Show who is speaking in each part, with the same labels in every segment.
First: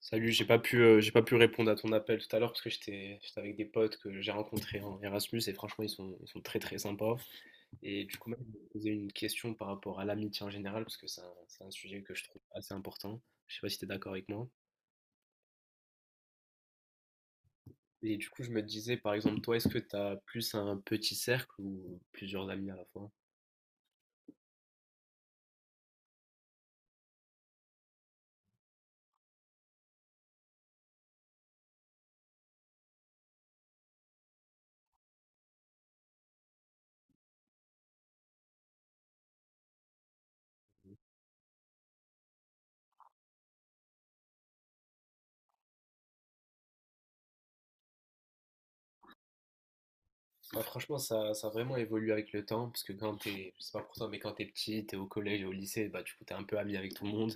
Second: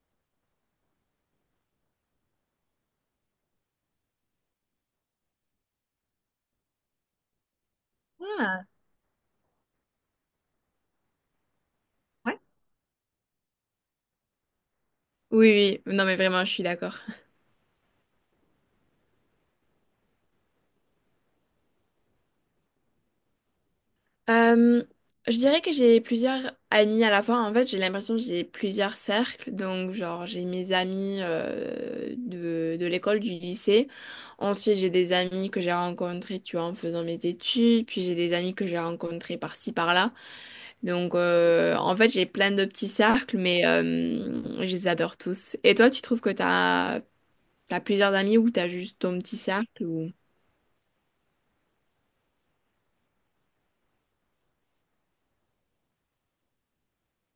Speaker 1: Salut, j'ai pas pu répondre à ton appel tout à l'heure parce que j'étais avec des potes que j'ai rencontrés en Erasmus, et franchement ils sont très très sympas. Et du coup, même, je
Speaker 2: Ah,
Speaker 1: me posais une question par rapport à l'amitié en général, parce que c'est un sujet que je
Speaker 2: ouais.
Speaker 1: trouve assez important. Je sais pas si tu es d'accord avec moi.
Speaker 2: Oui, oui, non mais vraiment, je suis d'accord.
Speaker 1: Et du coup, je me disais par exemple, toi, est-ce que tu as plus un petit cercle ou plusieurs amis à la fois?
Speaker 2: Euh, je dirais que j'ai plusieurs amis à la fois. En fait, j'ai l'impression que j'ai plusieurs cercles. Donc, genre, j'ai mes amis de l'école, du lycée. Ensuite, j'ai des amis que j'ai rencontrés, tu vois, en faisant mes études. Puis, j'ai des amis que j'ai rencontrés par-ci, par-là. Donc, en fait, j'ai plein de petits cercles, mais je les adore tous. Et toi, tu trouves que t'as plusieurs amis ou t'as juste ton petit cercle ou
Speaker 1: Bah, franchement, ça a vraiment évolué avec le temps, parce que quand t'es, je sais pas pour toi, mais quand t'es petit, t'es au collège et au lycée, bah du coup t'es un peu ami avec tout le monde,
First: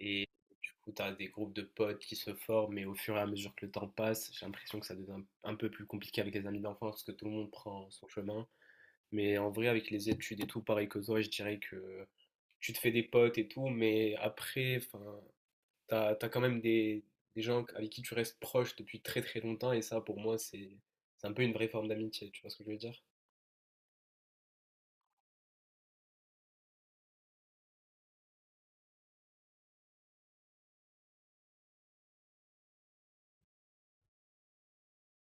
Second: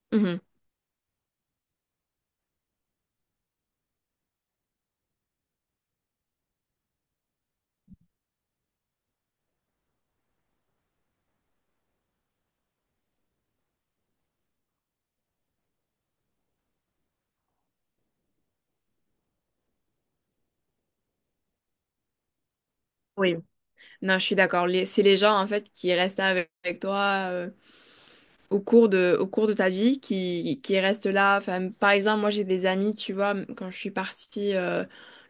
Speaker 1: et
Speaker 2: Mhm.
Speaker 1: du coup t'as des groupes de potes qui se forment, mais au fur et à mesure que le temps passe, j'ai l'impression que ça devient un peu plus compliqué avec les amis d'enfance, parce que tout le monde prend son chemin. Mais en vrai, avec les études et tout, pareil que toi, je dirais que tu te fais des potes et tout, mais après, enfin, t'as quand même des gens avec qui tu restes proche depuis très très longtemps, et ça, pour moi, c'est un peu une vraie forme d'amitié, tu vois ce que je veux dire?
Speaker 2: Non, je suis d'accord. C'est les gens, en fait, qui restent avec toi, euh, au au cours de ta vie qui reste là. Enfin, par exemple, moi j'ai des amis, tu vois, quand je suis partie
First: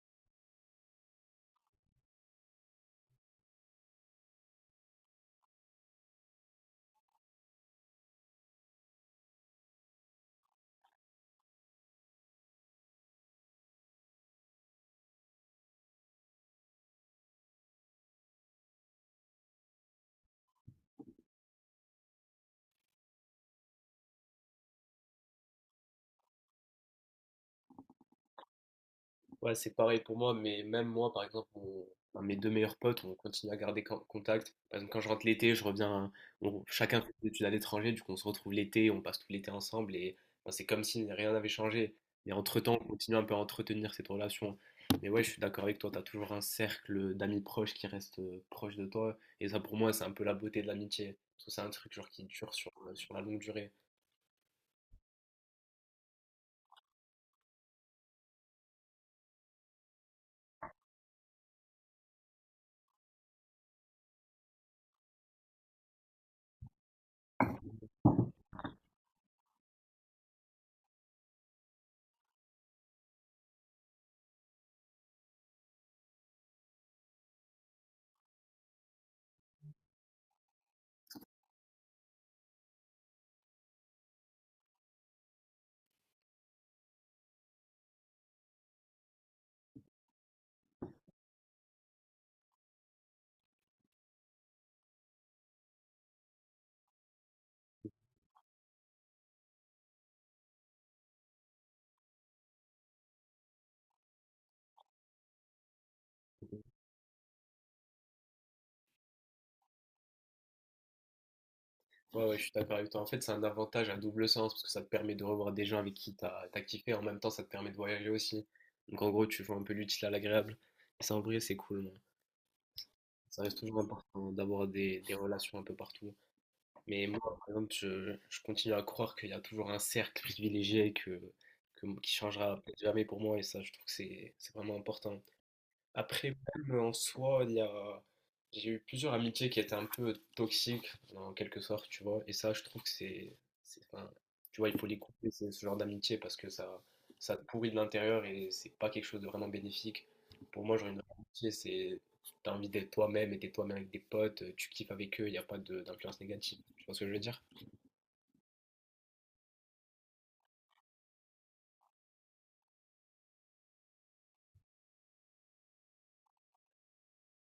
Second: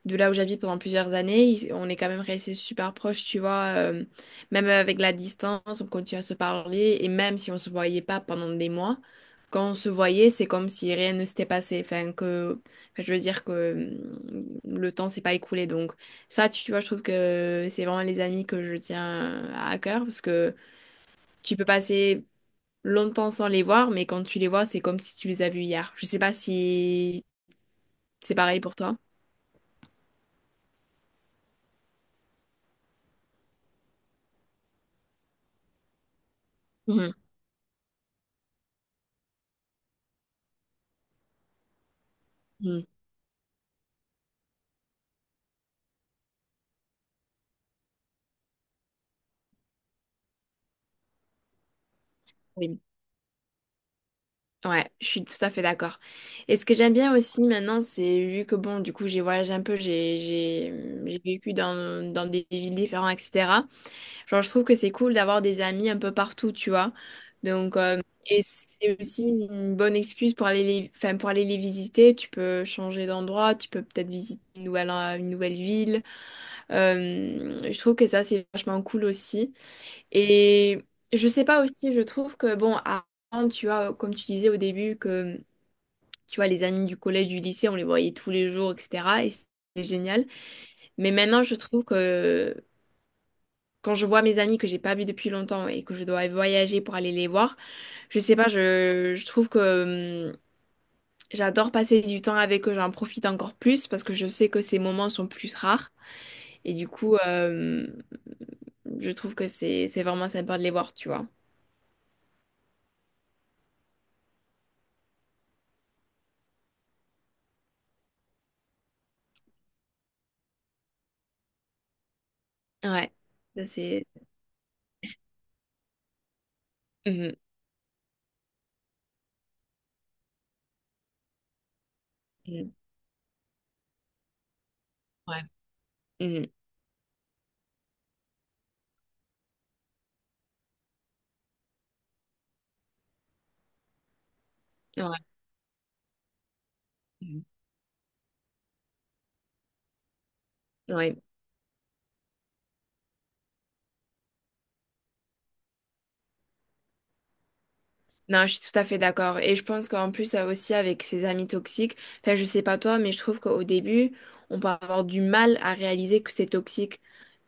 Speaker 2: de là où j'habite pendant plusieurs années, on est quand même restés super proches, tu vois, même avec la distance, on continue à se parler et même si on se voyait pas pendant des mois, quand on se voyait, c'est comme si rien ne s'était passé. Enfin, je veux dire que hum, le temps s'est pas écoulé. Donc ça, tu vois, je trouve que c'est vraiment les amis que je tiens à cœur parce que tu peux passer longtemps sans les voir, mais quand tu les vois, c'est comme si tu les as vus hier. Je sais pas si c'est pareil pour toi.
Speaker 1: Ouais, c'est pareil pour moi, mais même moi, par exemple, un de mes deux meilleurs potes, on continue à garder contact. Par exemple, quand je rentre l'été, je reviens, chacun fait
Speaker 2: Mhm.
Speaker 1: des études à l'étranger, du coup, on se retrouve l'été, on passe tout l'été ensemble, et enfin, c'est comme si rien n'avait changé. Mais entre-temps, on
Speaker 2: Mhm.
Speaker 1: continue un peu à entretenir cette relation. Mais ouais, je suis d'accord avec toi, t'as toujours un cercle d'amis proches qui reste proche de toi, et ça, pour moi, c'est un peu la beauté de l'amitié, parce que c'est un truc genre qui dure
Speaker 2: Oui.
Speaker 1: sur la longue durée.
Speaker 2: Ouais, je suis tout à fait d'accord. Et ce que j'aime bien aussi maintenant, c'est vu que bon, du coup, j'ai voyagé un peu, j'ai j'ai vécu dans des villes différentes, etc. Genre, je trouve que c'est cool d'avoir des amis un peu partout, tu vois. Donc, et c'est aussi une bonne excuse pour aller enfin, pour aller les visiter. Tu peux changer d'endroit, tu peux peut-être visiter une une nouvelle ville. Je trouve que ça, c'est vachement cool aussi. Et je sais pas aussi, je trouve que, bon, avant, tu vois, comme tu disais au début, tu vois, les amis du collège, du lycée, on les voyait tous les jours, etc. Et c'est génial. Mais maintenant, je trouve que quand je vois mes amis que j'ai pas vus depuis longtemps et que je dois voyager pour aller les voir, je sais pas, je trouve que j'adore passer du temps avec eux, j'en profite encore plus parce que je sais que ces moments sont plus rares. Et du coup, je trouve que c'est vraiment sympa de les voir, tu vois.
Speaker 1: Ouais, ouais, je suis d'accord avec toi. En fait, c'est un avantage à double sens parce que ça te permet de revoir des gens avec qui t'as kiffé. En même temps, ça te permet de voyager aussi. Donc, en gros, tu vois, un peu l'utile à l'agréable. Et ça, en vrai, c'est cool, hein.
Speaker 2: Ouais,
Speaker 1: Ça reste
Speaker 2: ça
Speaker 1: toujours
Speaker 2: c'est.
Speaker 1: important d'avoir des relations un peu partout. Mais moi,
Speaker 2: Mhm,
Speaker 1: par exemple, je continue à croire qu'il y a toujours un cercle privilégié qui changera
Speaker 2: mhm.
Speaker 1: peut-être jamais pour moi. Et ça, je trouve que c'est vraiment important.
Speaker 2: Ouais,
Speaker 1: Après,
Speaker 2: mhm,
Speaker 1: même en soi, j'ai eu plusieurs amitiés qui étaient un peu toxiques, en quelque sorte, tu vois. Et ça, je trouve que enfin, tu vois, il faut les
Speaker 2: ouais,
Speaker 1: couper, c'est ce genre d'amitié, parce que ça te
Speaker 2: mhm.
Speaker 1: pourrit de l'intérieur et c'est pas quelque chose de vraiment bénéfique. Pour moi, genre, une vraie
Speaker 2: Ouais.
Speaker 1: amitié, t'as envie d'être toi-même et t'es toi-même avec des potes, tu kiffes avec eux, il n'y a pas d'influence négative. Tu vois ce que je veux dire?
Speaker 2: Non, je suis tout à fait d'accord. Et je pense qu'en plus, aussi avec ses amis toxiques, enfin, je sais pas toi, mais je trouve qu'au début, on peut avoir du mal à réaliser que c'est toxique,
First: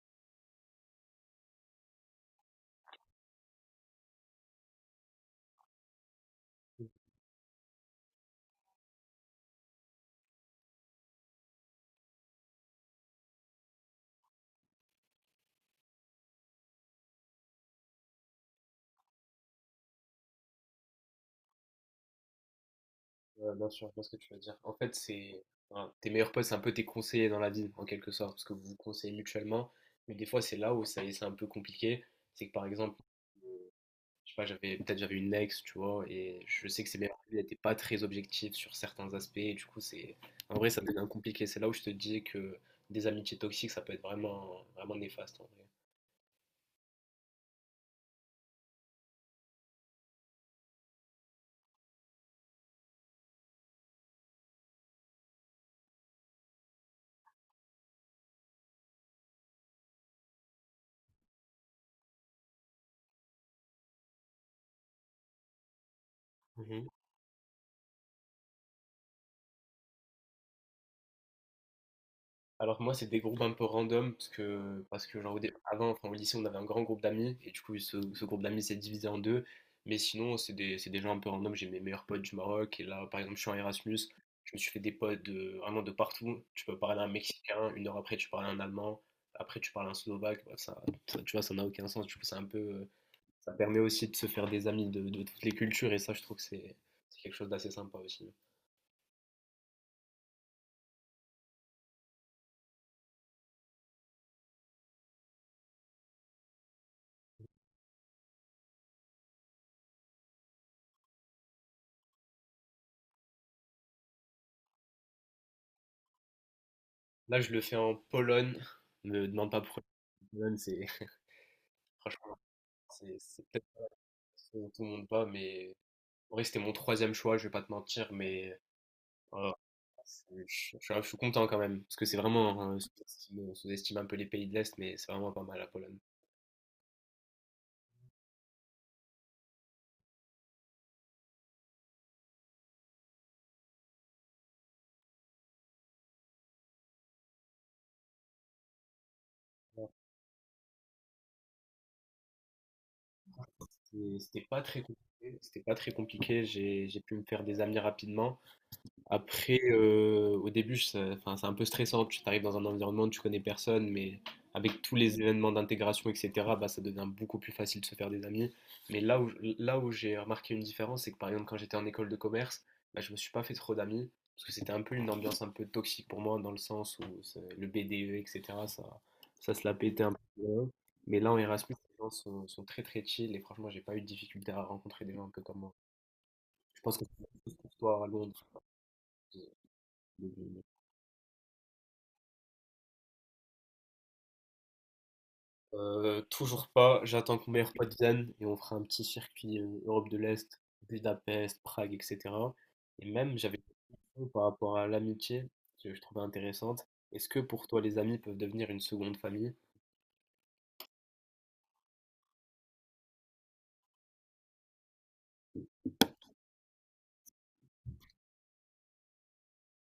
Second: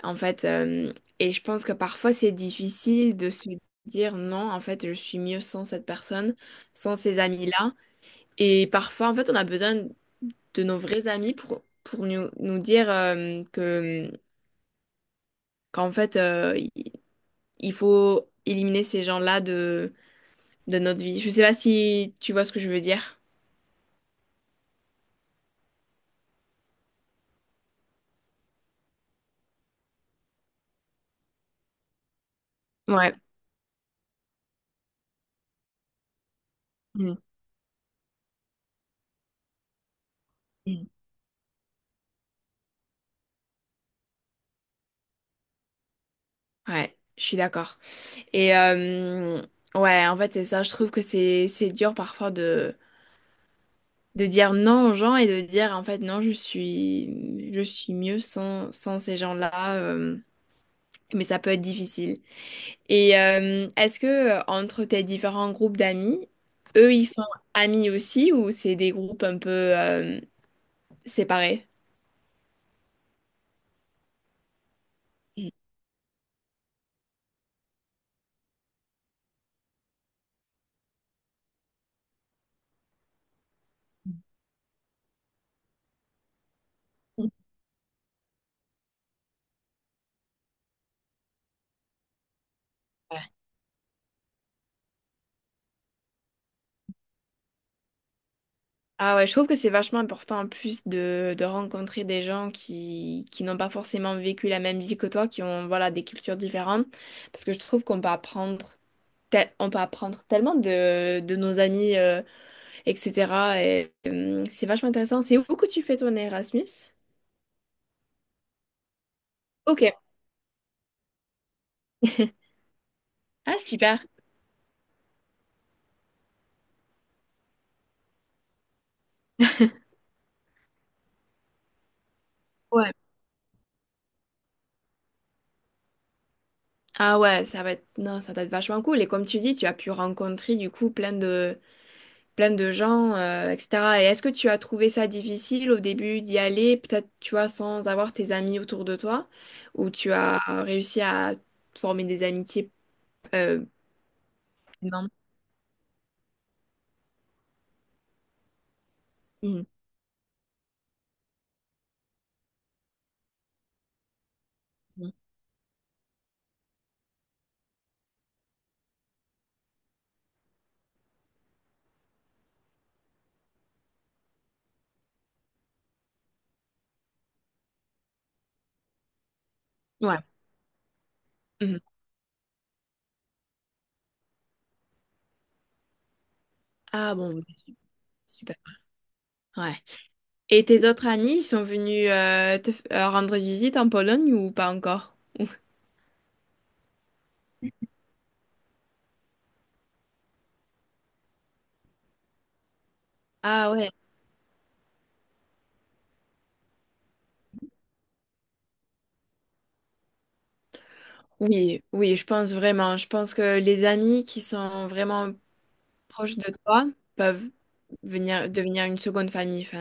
Speaker 2: en fait. Et je pense que parfois, c'est difficile de se dire non, en fait, je suis mieux sans cette personne, sans ces amis-là. Et parfois, en fait, on a besoin de nos vrais amis pour nous dire qu'en fait, il faut éliminer ces gens-là de notre vie. Je sais pas si tu vois ce que je veux dire.
Speaker 1: Ouais, bien sûr, je vois ce que tu veux dire. En fait, c'est voilà, tes meilleurs potes, c'est un peu tes conseillers dans la vie, en quelque sorte, parce que vous vous conseillez mutuellement. Mais des fois, c'est là où ça, c'est un peu compliqué. C'est que par exemple,
Speaker 2: Ouais.
Speaker 1: je sais pas, j'avais une ex, tu vois, et je sais que ses meilleurs
Speaker 2: Mm.
Speaker 1: amis n'étaient pas très objectifs sur certains aspects. Et du coup, c'est en vrai, ça
Speaker 2: Mm.
Speaker 1: devient compliqué. C'est là où je te dis que des amitiés toxiques, ça peut être vraiment, vraiment néfaste en
Speaker 2: Ouais, je suis d'accord. Et ouais, en fait, c'est ça. Je trouve que c'est dur parfois de dire non aux gens et de dire en fait non, je suis mieux sans ces gens-là. Mais ça peut être difficile. Et est-ce que entre tes différents groupes d'amis,
Speaker 1: vrai.
Speaker 2: eux, ils sont amis aussi ou c'est des groupes un peu séparés?
Speaker 1: Alors que moi, c'est des groupes un peu random, parce que genre,
Speaker 2: Mm.
Speaker 1: avant, enfin, au lycée, on avait un grand groupe d'amis, et du coup, ce groupe d'amis s'est divisé en deux. Mais sinon, c'est des gens un peu random. J'ai mes meilleurs potes du Maroc, et là, par exemple, je suis en Erasmus. Je me suis fait des potes de, vraiment de partout. Tu peux parler à un Mexicain, une heure après, tu parles à un Allemand, après, tu parles à un Slovaque. Bref, ça, tu vois, ça n'a aucun sens. Du coup, c'est un peu,
Speaker 2: Ouais.
Speaker 1: ça permet aussi de se faire des amis de toutes les cultures, et ça, je trouve que c'est quelque chose d'assez sympa aussi.
Speaker 2: Ah ouais, je trouve que c'est vachement important en plus de rencontrer des gens qui n'ont pas forcément vécu la même vie que toi, qui ont voilà, des cultures différentes, parce que je trouve qu'on peut apprendre, on peut apprendre tellement de nos amis, etc. Et, c'est vachement intéressant. C'est où que tu fais ton Erasmus?
Speaker 1: Là, je le fais en Pologne. Ne me demande pas
Speaker 2: Ok.
Speaker 1: pourquoi. Pologne, c'est franchement. C'est
Speaker 2: Ah,
Speaker 1: peut-être
Speaker 2: super.
Speaker 1: où tout le monde pas, mais en vrai, c'était mon troisième choix, je vais pas te mentir, mais voilà, suis content quand même, parce que c'est vraiment, on sous-estime un peu les pays de l'Est, mais c'est vraiment pas mal, la Pologne.
Speaker 2: Ah ouais, ça va être non, ça doit être vachement cool. Et comme tu dis, tu as pu rencontrer du coup plein de gens, etc. Et est-ce que tu as trouvé ça difficile au début d'y aller, peut-être tu vois, sans avoir tes amis autour de toi, ou tu as réussi à former des amitiés euh,
Speaker 1: C'était c'était pas très
Speaker 2: non.
Speaker 1: compliqué, c'était pas très compliqué, j'ai pu me faire des amis rapidement. Après, au début, ça- enfin, c'est un peu stressant. Tu arrives dans un environnement, tu connais personne, mais avec tous
Speaker 2: Mhm.
Speaker 1: les événements d'intégration, etc., bah, ça devient beaucoup plus facile de se faire des amis. Mais là où j'ai remarqué une différence, c'est que par exemple, quand j'étais en école de commerce, bah, je me suis pas fait trop d'amis, parce que c'était un peu une ambiance un peu toxique pour moi, dans le sens où le BDE, etc., ça, ça se la pétait un
Speaker 2: Ouais.
Speaker 1: peu. Mais là, en Erasmus,
Speaker 2: Mhm.
Speaker 1: les gens sont très très chill, et franchement, j'ai pas eu de difficulté à rencontrer des gens un peu comme moi. Je pense que
Speaker 2: Ah
Speaker 1: c'est la
Speaker 2: bon,
Speaker 1: même
Speaker 2: ok.
Speaker 1: chose pour toi à Londres.
Speaker 2: Super. Ouais. Et tes autres amis, ils sont venus rendre visite en Pologne ou pas encore?
Speaker 1: Toujours pas. J'attends que mon meilleur pote vienne et on fera un petit circuit Europe de l'Est, Budapest, Prague, etc. Et même, j'avais
Speaker 2: Ah ouais.
Speaker 1: une question par rapport à l'amitié que je trouvais intéressante. Est-ce que pour toi, les amis peuvent devenir une seconde famille?
Speaker 2: Oui, oui, je pense vraiment. Je pense que les amis qui sont vraiment proches de toi peuvent venir devenir une seconde famille. Enfin,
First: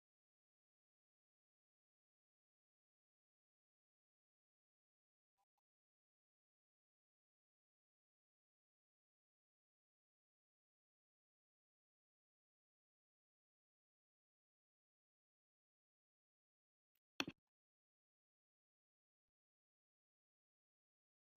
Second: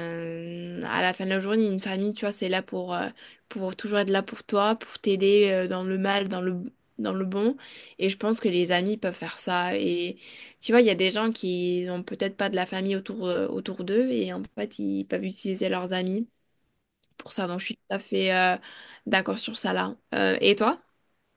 Speaker 2: à la fin de la journée, une famille, tu vois, c'est là pour toujours être là pour toi, pour t'aider dans le mal, dans le bon. Et je pense que les amis peuvent faire ça. Et tu vois, il y a des gens qui ont peut-être pas de la famille autour, autour d'eux et en fait, ils peuvent utiliser leurs amis pour ça. Donc, je suis tout à fait d'accord sur ça là. Et toi?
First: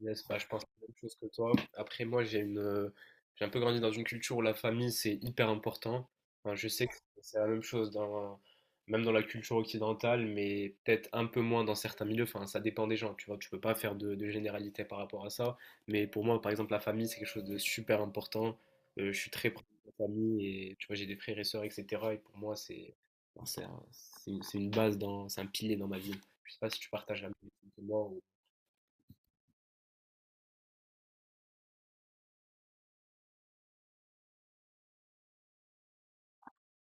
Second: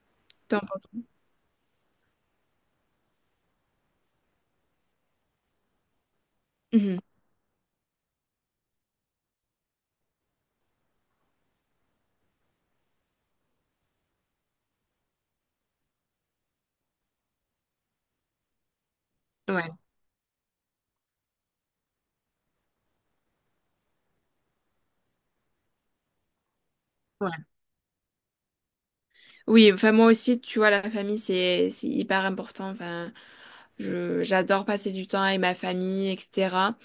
Speaker 1: Yes, bah, je
Speaker 2: T'en
Speaker 1: pense la
Speaker 2: penses-
Speaker 1: même chose que toi. Après, moi, j'ai une, j'ai un peu grandi dans une culture où la famille, c'est hyper important. Enfin, je sais que
Speaker 2: Mhm.
Speaker 1: c'est la même chose dans, même dans la culture occidentale, mais peut-être un peu moins dans certains milieux. Enfin, ça dépend des gens, tu vois. Tu peux pas faire de généralité par rapport à ça. Mais pour moi, par exemple, la famille, c'est quelque chose de super important. Je suis très proche de la famille, et tu vois, j'ai des frères et sœurs, etc. Et pour moi, c'est, enfin, c'est un- c'est une base dans, c'est un pilier dans ma vie. Je sais pas si tu partages la
Speaker 2: Ouais.
Speaker 1: même chose que moi
Speaker 2: Oui, enfin moi aussi, tu vois, la famille, c'est hyper important. Enfin, je j'adore passer du temps avec ma famille, etc.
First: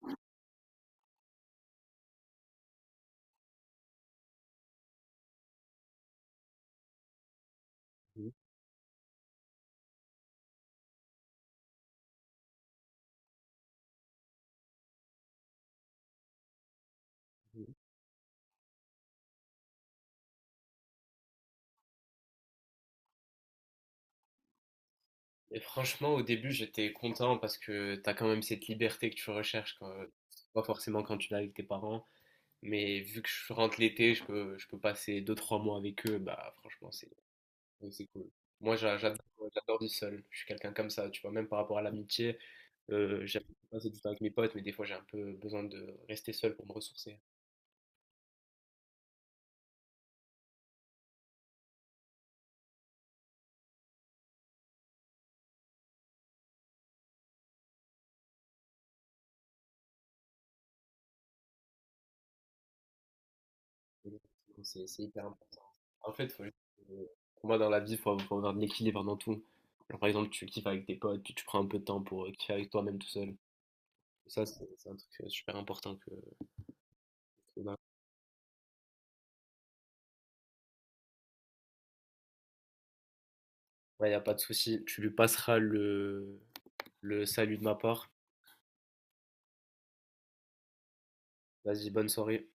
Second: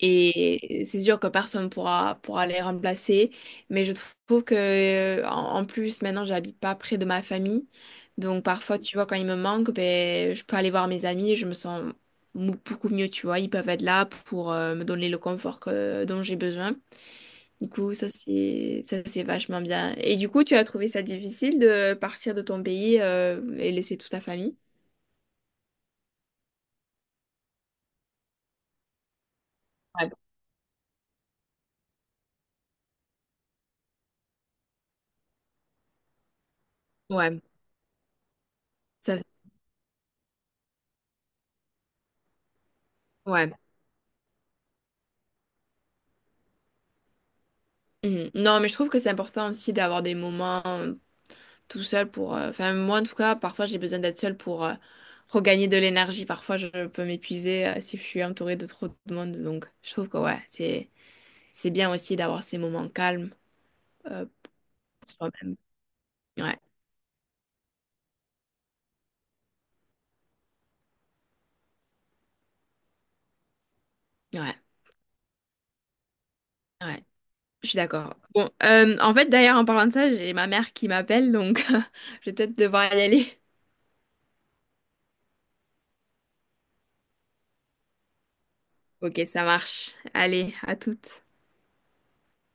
Speaker 2: Et c'est sûr que personne pourra les remplacer, mais je trouve que en plus maintenant, j'habite pas près de ma famille, donc parfois, tu vois, quand ils me manquent, ben je peux aller voir mes amis, et je me sens beaucoup mieux, tu vois, ils peuvent être là pour me donner le confort dont j'ai besoin.
Speaker 1: ou...
Speaker 2: Du coup, ça c'est vachement bien. Et du coup, tu as trouvé ça difficile de partir de ton pays et laisser toute ta famille?
Speaker 1: Et franchement, au début, j'étais content parce que t'as quand même cette liberté que tu recherches quand,
Speaker 2: Ouais,
Speaker 1: pas forcément quand tu l'as avec tes parents, mais vu que je rentre l'été, je peux passer 2-3 mois avec eux, bah franchement,
Speaker 2: ouais,
Speaker 1: c'est cool. Moi, j'a-
Speaker 2: ça,
Speaker 1: j'adore j'adore vivre seul. Je suis quelqu'un comme ça, tu vois, même par rapport à l'amitié, j'aime
Speaker 2: ouais.
Speaker 1: passer du temps avec mes potes, mais des fois, j'ai un peu besoin de rester seul pour me ressourcer.
Speaker 2: Mhm. Non, mais je trouve que c'est important aussi d'avoir des moments tout seul pour. Enfin, moi en tout cas, parfois j'ai besoin d'être seule pour regagner de l'énergie. Parfois, je peux m'épuiser si je suis entourée de trop de monde. Donc, je trouve que ouais, c'est bien aussi d'avoir ces moments calmes euh,
Speaker 1: Exactement, c'est
Speaker 2: pour
Speaker 1: hyper
Speaker 2: soi-même.
Speaker 1: important. En fait, faut juste,
Speaker 2: Ouais,
Speaker 1: euh, pour moi, dans la vie, il faut avoir de l'équilibre dans tout. Genre, par exemple, tu kiffes avec tes potes, puis tu prends un peu de temps pour kiffer avec toi-même tout seul. Ça,
Speaker 2: ouais,
Speaker 1: c'est un truc super important
Speaker 2: ouais.
Speaker 1: que
Speaker 2: Je suis
Speaker 1: d'un-
Speaker 2: d'accord. Bon, en fait, d'ailleurs, en parlant de ça, j'ai ma mère qui m'appelle, donc je vais peut-être devoir y aller.
Speaker 1: Ouais, y a pas de souci. Tu lui passeras le salut de ma part.
Speaker 2: Ok, ça marche. Allez, à toutes.
Speaker 1: Vas-y, bonne soirée.